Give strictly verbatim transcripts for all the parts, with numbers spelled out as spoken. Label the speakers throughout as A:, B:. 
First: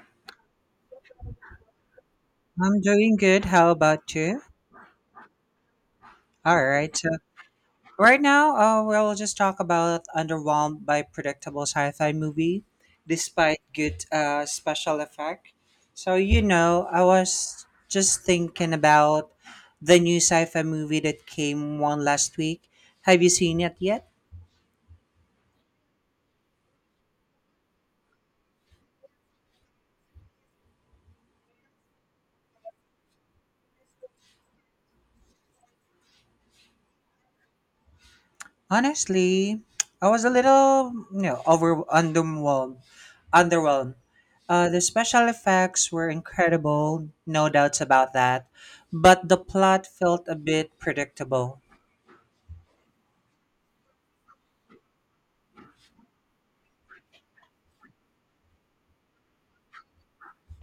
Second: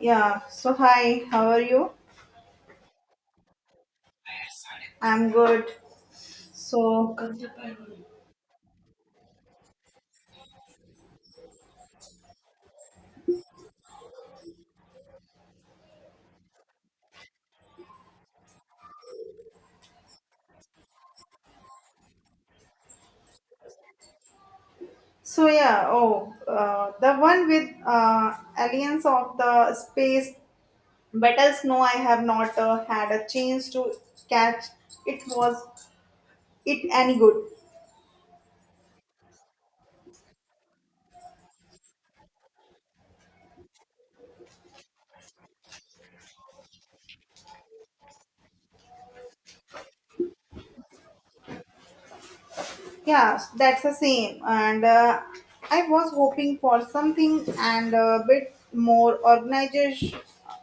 A: Yeah. So hi, how are you?
B: I'm doing good. How about you?
A: I'm good.
B: All right. So
A: So,
B: right now, uh, we'll just talk about underwhelmed by predictable sci-fi movie, despite good uh, special effect. So you know, I was just thinking about the new sci-fi movie that came one last week. Have you seen it yet?
A: so yeah. Oh, uh, the one with uh, aliens of the space battles. No, I have not uh, had a chance to catch. It was it any good?
B: Honestly, I was a little, you know, over underwhelmed. Underwhelmed. Uh, the special effects were incredible, no doubts about that, but the plot felt a bit predictable.
A: Yeah, that's the same. And uh, I was hoping for something and a bit more organized,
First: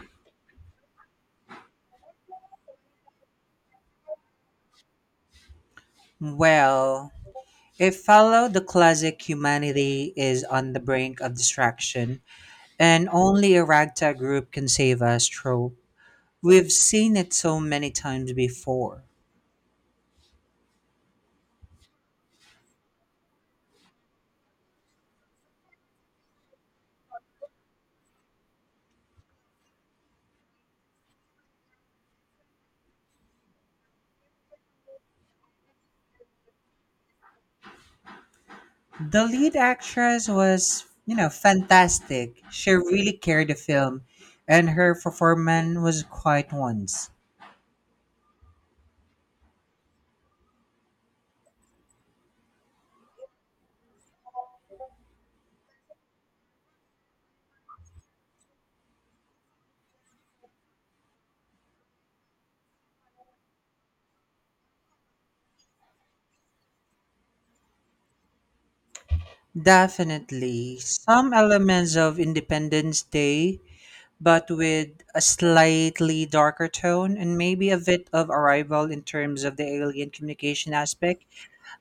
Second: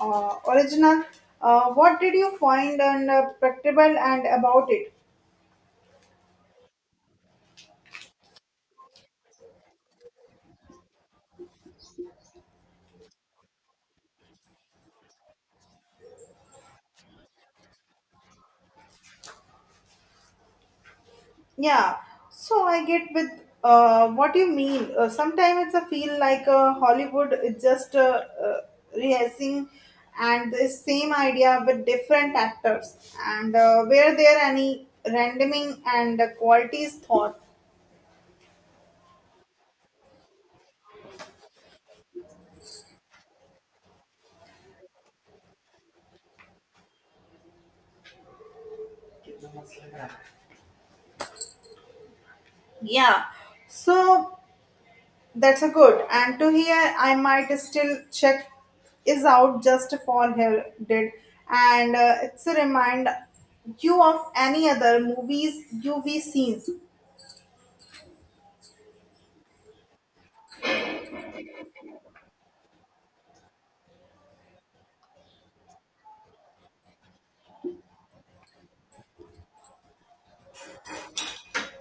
A: uh, original. Uh, what did you find and uh, practicable and about it?
B: Well, it followed the classic humanity is on the brink of distraction, and only a ragtag group can save us trope. We've seen it so many times before.
A: Yeah, so I get with uh, what you mean. Uh, sometimes it's a feel like uh, Hollywood is just uh, uh, rehearsing and the same idea with different actors, and uh, were there any randoming and the quality is thought.
B: The lead actress was, you know, fantastic. She really carried the film, and her performance was quite once.
A: Yeah, so that's a good. And to hear, I might still check is out just for her did, and uh, it's a reminder you of any other movies you we seen.
B: Definitely some elements of Independence Day, but with a slightly darker tone and maybe a bit of arrival in terms of the alien communication aspect,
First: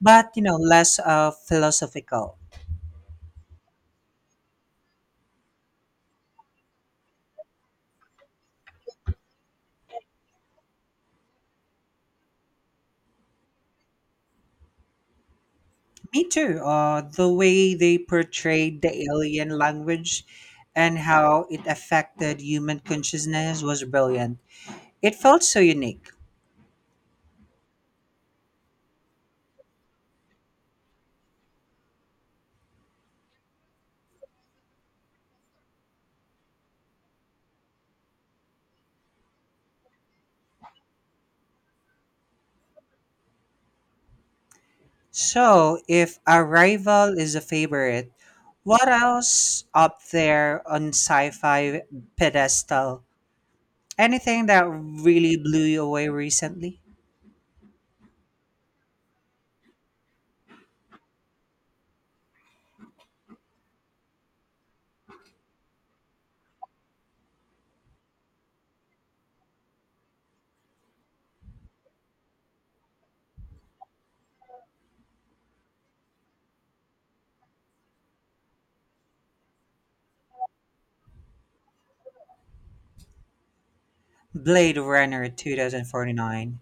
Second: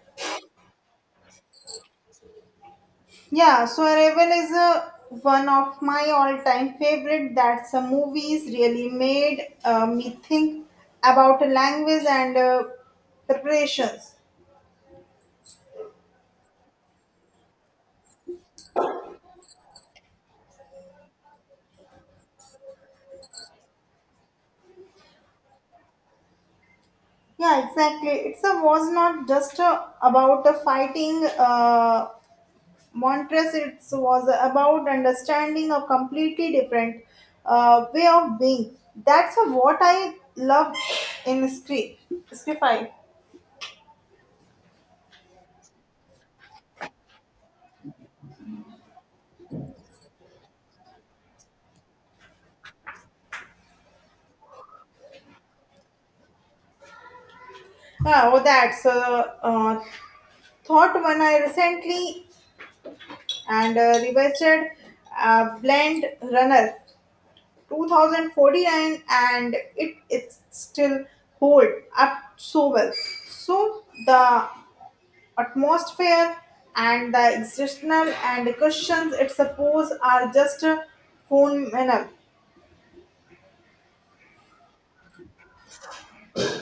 B: but you know, less uh, philosophical.
A: Yeah, so Arrival is a, one of my all-time favorite. That's a movies really made uh, me think about a language and uh, preparations.
B: Me too. Uh, the way they portrayed the alien language and how it affected human consciousness was brilliant. It felt so unique.
A: Yeah, exactly. It's a was not just uh, about a fighting uh, Montres. It was about understanding a completely different uh, way of being. That's uh, what I love in script. Scriptify.
B: So, if Arrival is a favorite, what else up there on sci fi pedestal? Anything that really blew you away recently?
A: Oh, that's uh, uh, Thought when I recently and uh, revisited uh, Blend Runner twenty forty-nine and it it still hold up so well. So the atmosphere and the existential and the questions it suppose are just a phenomenal.
B: Blade Runner two thousand forty-nine.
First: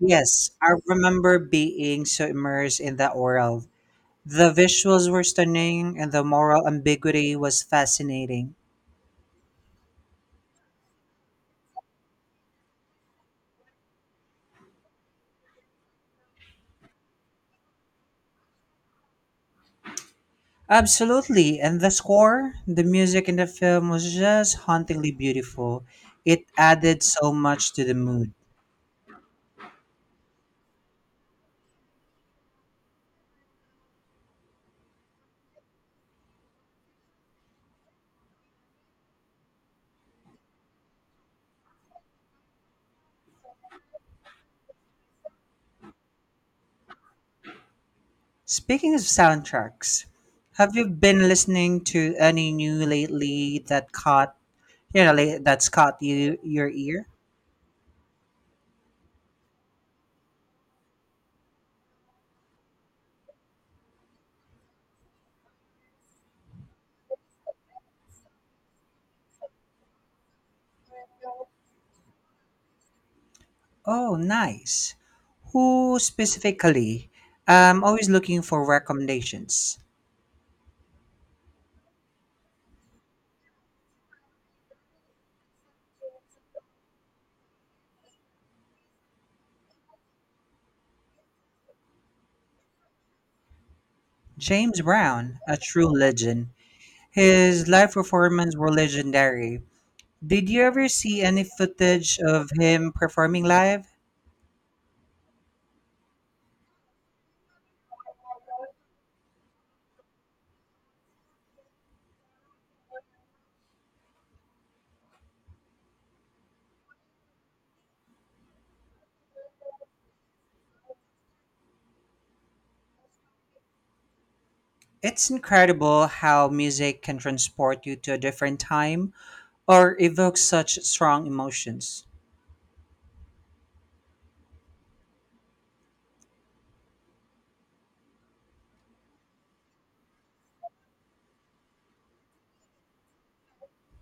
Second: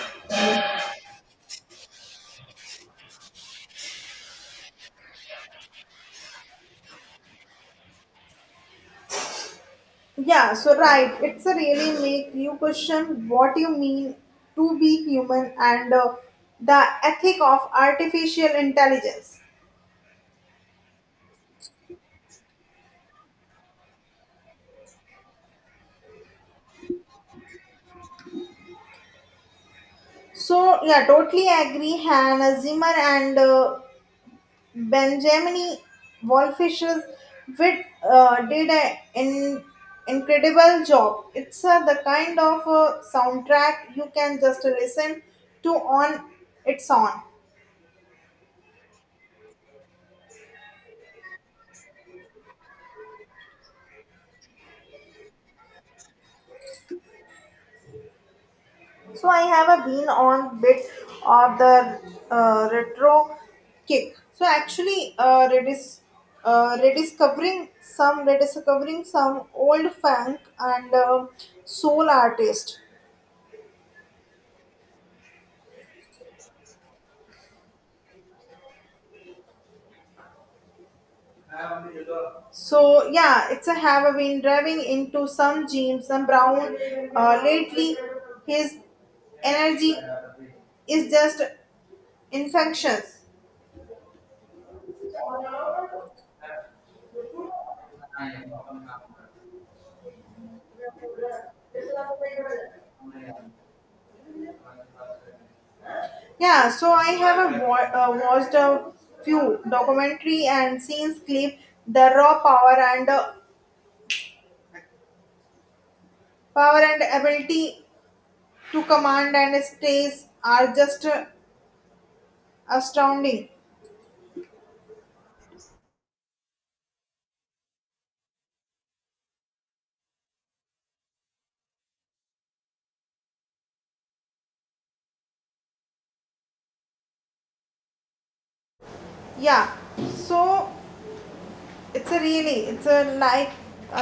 B: Yes, I remember being so immersed in that world. The visuals were stunning and the moral ambiguity was fascinating.
A: Yeah, so right, it's a really make you question what you mean to be human and uh, the ethic of artificial intelligence.
B: Absolutely, and the score, the music in the film was just hauntingly beautiful. It added so much to the mood.
A: So yeah, totally agree. Hannah Zimmer and uh, Benjamin Wallfisher's with uh, did an in, incredible job. It's uh, the kind of uh, soundtrack you can just listen to on its own.
B: Speaking of soundtracks, have you been listening to any new lately that caught, you know, la- that's caught you your ear?
A: So I have a been on bit of the uh, retro kick. So actually, uh, redis, uh, rediscovering some rediscovering some old funk and uh, soul artist.
B: Oh, nice. Who specifically? I'm always looking for recommendations.
A: So yeah, it's a have been driving into some James and Brown uh, lately. His energy is just infectious.
B: James Brown, a true legend. His live performances were legendary. Did you ever see any footage of him performing live?
A: Yeah, so I have a, wa- uh, watched a few documentary and scenes clip the raw power and uh, power and ability to command and stays are just uh, astounding.
B: It's incredible how music can transport you to a different time or evoke such strong emotions.
A: Yeah, so it's a really it's a like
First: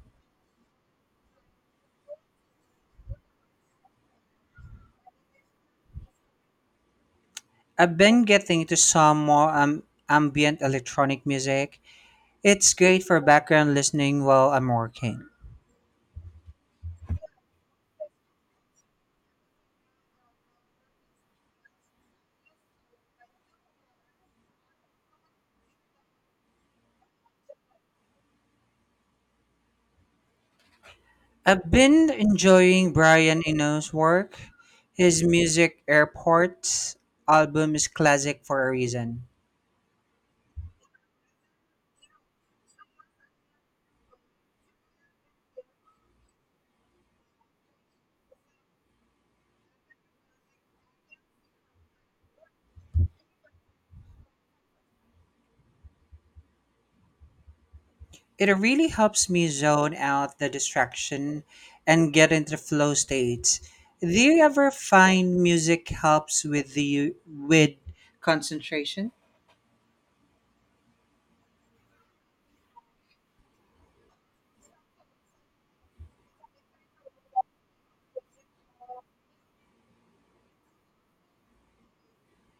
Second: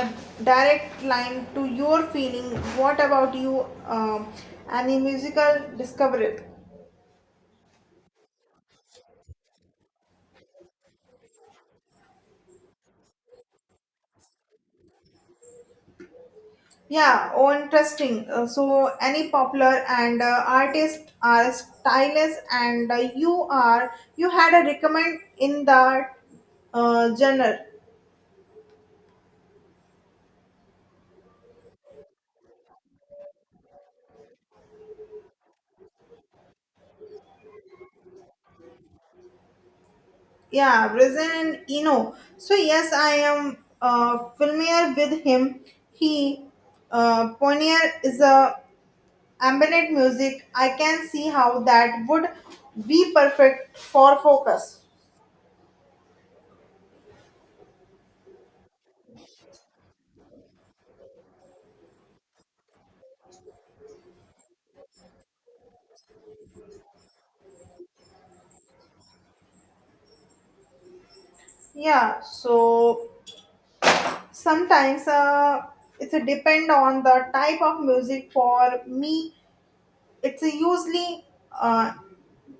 A: a direct line to your feeling. What about you? Um, any musical discovery?
B: I've been getting into some more um, ambient electronic music. It's great for background listening while I'm working.
A: Yeah, oh, interesting. Uh, so, any popular and uh, artist are stylist, and uh, you are you had a recommend in that uh, genre.
B: I've been enjoying Brian Eno's work. His music, Airport album, is classic for a reason.
A: Yeah, Brazil and Eno. So yes, I am uh, familiar with him. He uh, pioneer is a ambient music. I can see how that would be perfect for focus.
B: It really helps me zone out the distraction and get into the flow state. Do you ever find music helps with the with concentration?
A: Yeah, so sometimes uh, it's a depend on the type of music for me it's a usually uh,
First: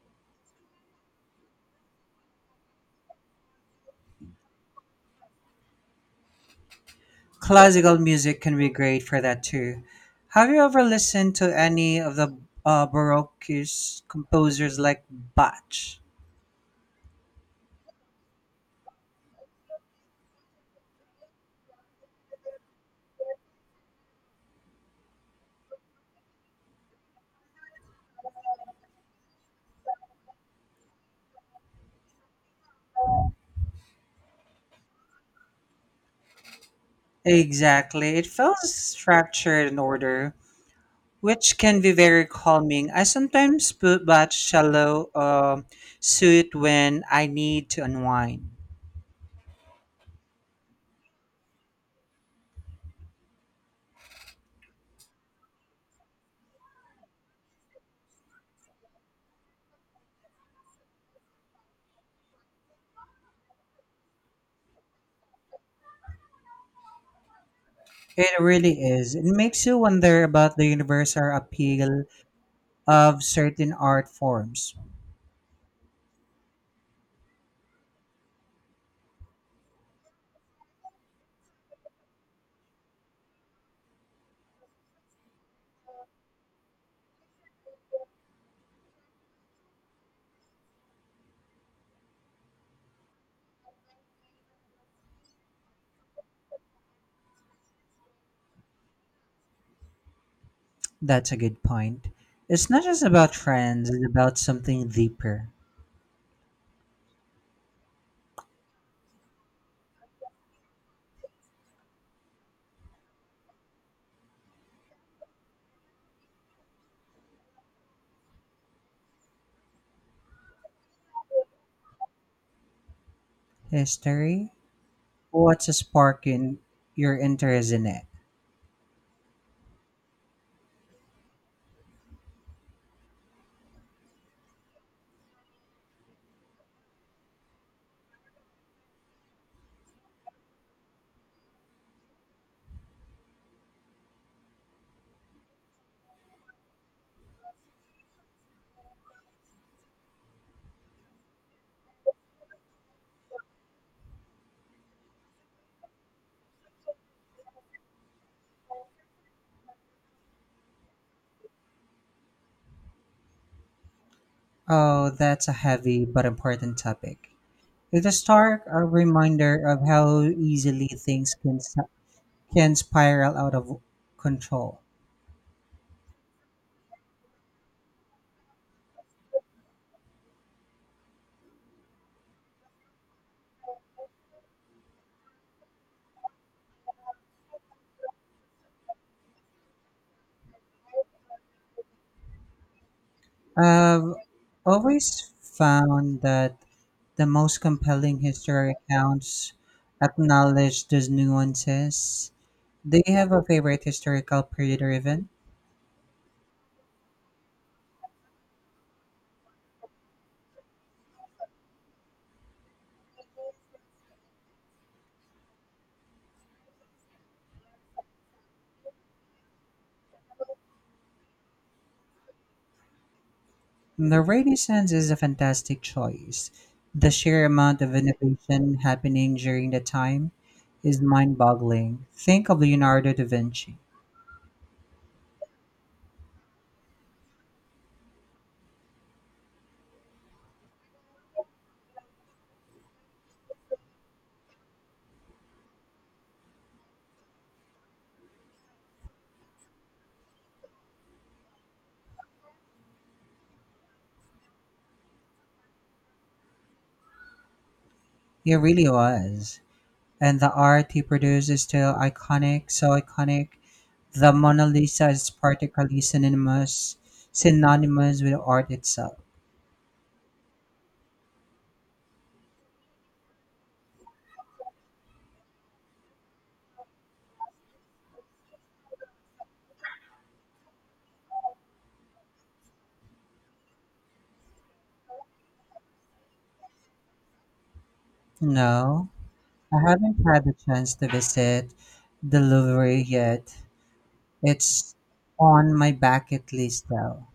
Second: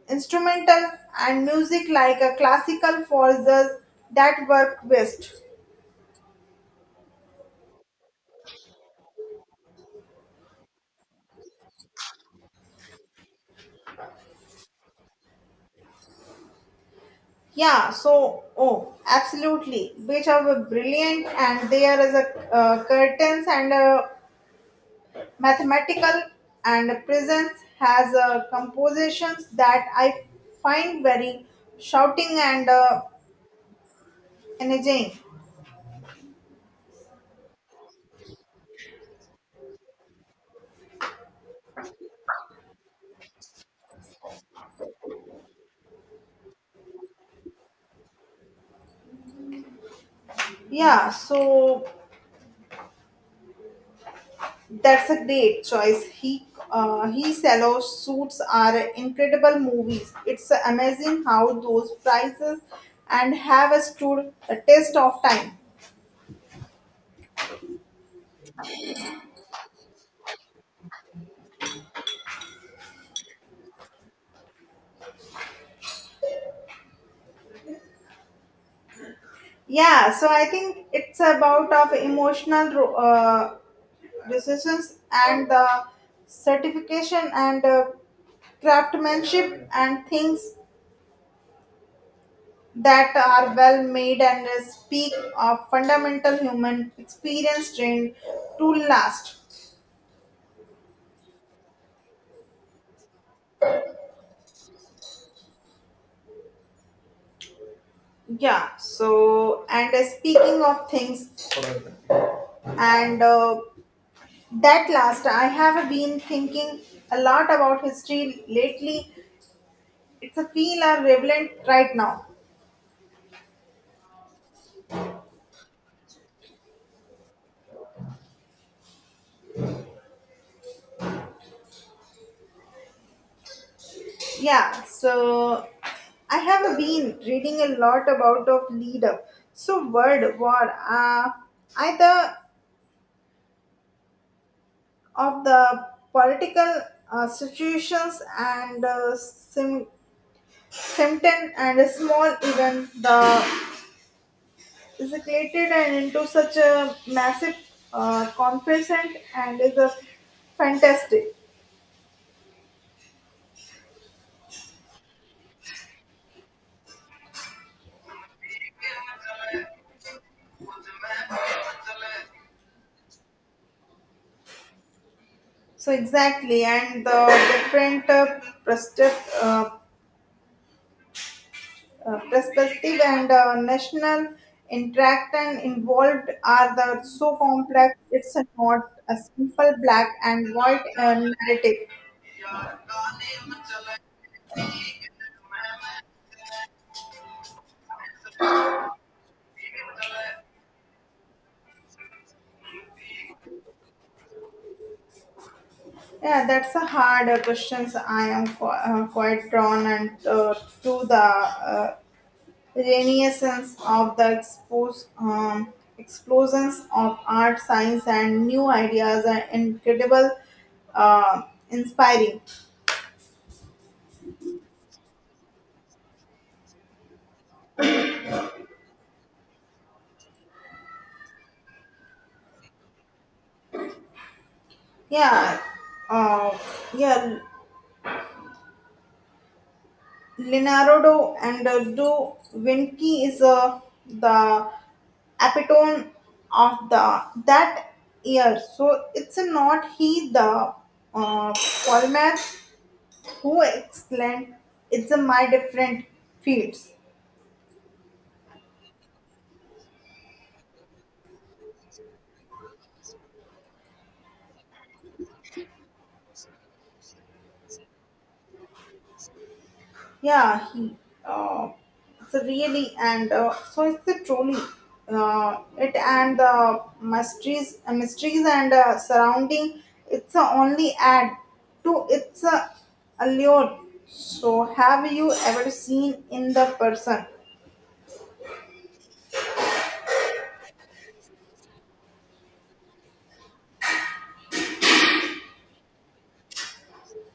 A: instrumental and music like a classical for the that work best.
B: Classical music can be great for that too. Have you ever listened to any of the uh, Baroque composers like Bach?
A: Yeah, so oh absolutely which are brilliant and there is a uh, curtains and a mathematical and a presence has a compositions that I find very shouting and uh, energizing.
B: Exactly. It felt structured and order, which can be very calming. I sometimes put that shallow uh, suit when I need to unwind.
A: Yeah, so that's a great choice. He uh, he yellow suits are incredible movies. It's amazing how those prices and have stood the test of time.
B: It really is. It makes you wonder about the universal appeal of certain art forms.
A: Yeah, so I think it's about of emotional ro- uh, decisions and the certification and uh, craftsmanship and things that are well made and speak of fundamental human experience trained to last.
B: That's a good point. It's not just about friends, it's about something deeper.
A: Yeah, so and uh, speaking of things and uh, that last, I have been thinking a lot about history lately. It's a feel are relevant right now.
B: History? What's a spark in your interest in it?
A: Yeah, so I have been reading a lot about of leader. So world war, uh, either of the political uh, situations and uh, sim- symptom and a small event the escalated and into such a massive uh, conference and is a fantastic.
B: Oh, that's a heavy but important topic. It's a stark uh, reminder of how easily things can, s- can spiral out of control.
A: So exactly and the different uh, perspective, uh, uh, perspective and uh, national interact and involved are the so complex it's not a simple black and white uh, narrative.
B: I've always found that the most compelling historic accounts acknowledge those nuances. Do you have a favorite historical period or event?
A: Yeah, that's a hard uh, questions. I am qu- uh, quite drawn and uh, to the uh, renaissance of the expose, um, explosions of art, science, and new ideas are incredible, uh, inspiring.
B: The Renaissance is a fantastic choice. The sheer amount of innovation happening during the time is mind boggling. Think of Leonardo da Vinci.
A: Yeah, uh, yeah. Leonardo and uh, Da Vinci is uh, the epitome of the that year. So it's not he the uh, polymath who excellent. It's a my different fields.
B: It really was. And the art he produced is still iconic, so iconic. The Mona Lisa is particularly synonymous, synonymous with art itself.
A: Yeah, he. Uh, it's a really and uh, so it's the truly uh, it and the mysteries, uh, mysteries and uh, surrounding. It's a only add to its uh, allure. So have you ever seen in the person?
B: No, I haven't had the chance to visit the Louvre yet. It's on my bucket list though.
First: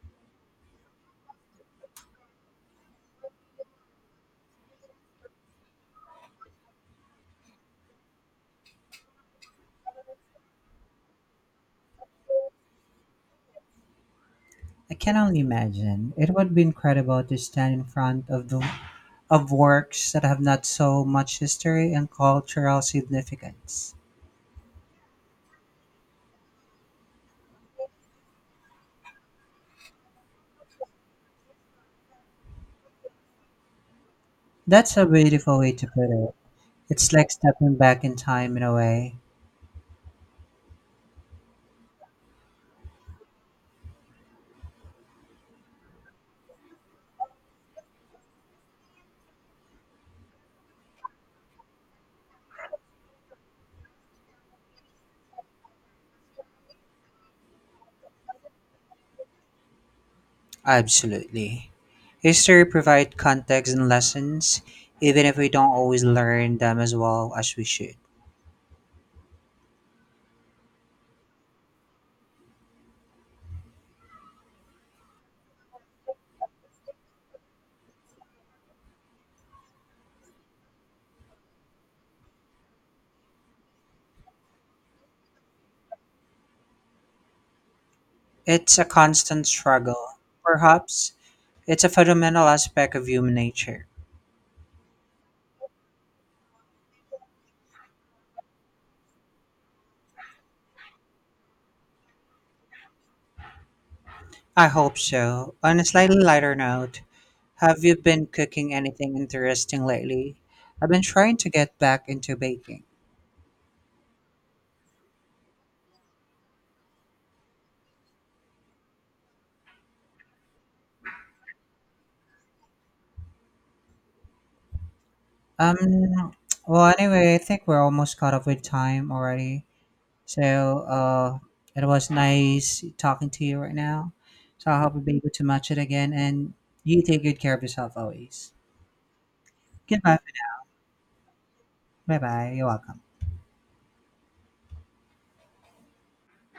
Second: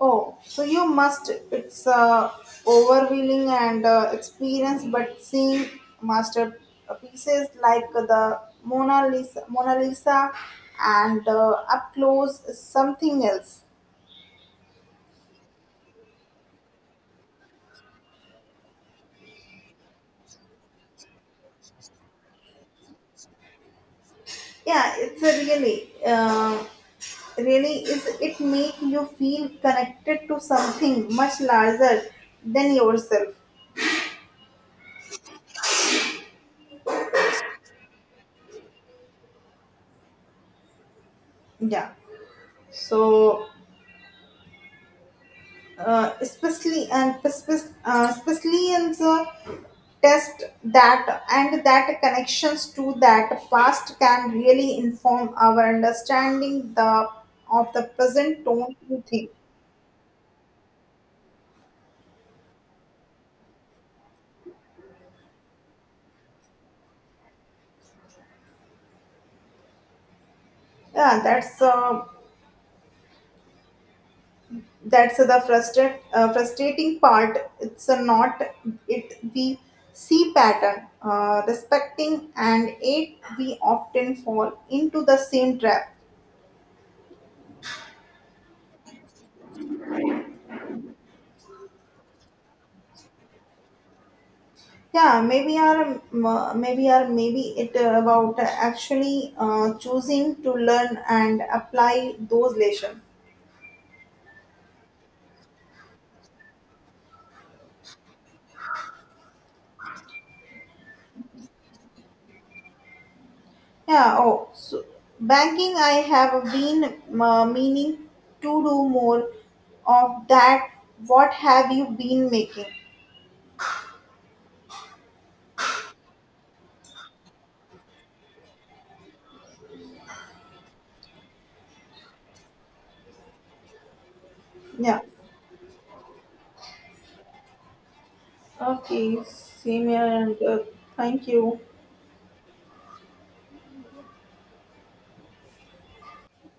A: Oh, so you must. It's uh, overwhelming and uh, experience, but seeing masterpieces like the Mona Lisa, Mona Lisa, and uh, up close is something else.
B: I can only imagine. It would be incredible to stand in front of the of works that have not so much history and cultural significance.
A: Yeah, it's a really, uh, really is it make you feel connected to something much larger than yourself.
B: That's a beautiful way to put it. It's like stepping back in time in a way.
A: Yeah. So, uh, especially and especially, uh, especially in the test that and that connections to that past can really inform our understanding the of the present don't you think.
B: Absolutely. History provides context and lessons, even if we don't always learn them as well as we should.
A: Yeah, that's uh, that's the frustrate, uh, frustrating part it's a not it we see pattern uh, respecting and it we often fall into the same trap.
B: It's a constant struggle. Perhaps it's a fundamental aspect of human nature.
A: Yeah maybe our uh, maybe our maybe it uh, about actually uh, choosing to learn and apply those lessons.
B: I hope so. On a slightly lighter note, have you been cooking anything interesting lately? I've been trying to get back into baking.
A: Yeah, oh so banking I have been uh, meaning to do more of that. What have you been making?
B: Um, well, anyway, I think we're almost caught up with time already. So, uh, it was nice talking to you right now. So, I hope
A: Yeah.
B: we'll be able to match it again. And you take good care of yourself always.
A: Okay, same here,
B: Goodbye.
A: and uh, thank you.
B: Bye bye. You're welcome.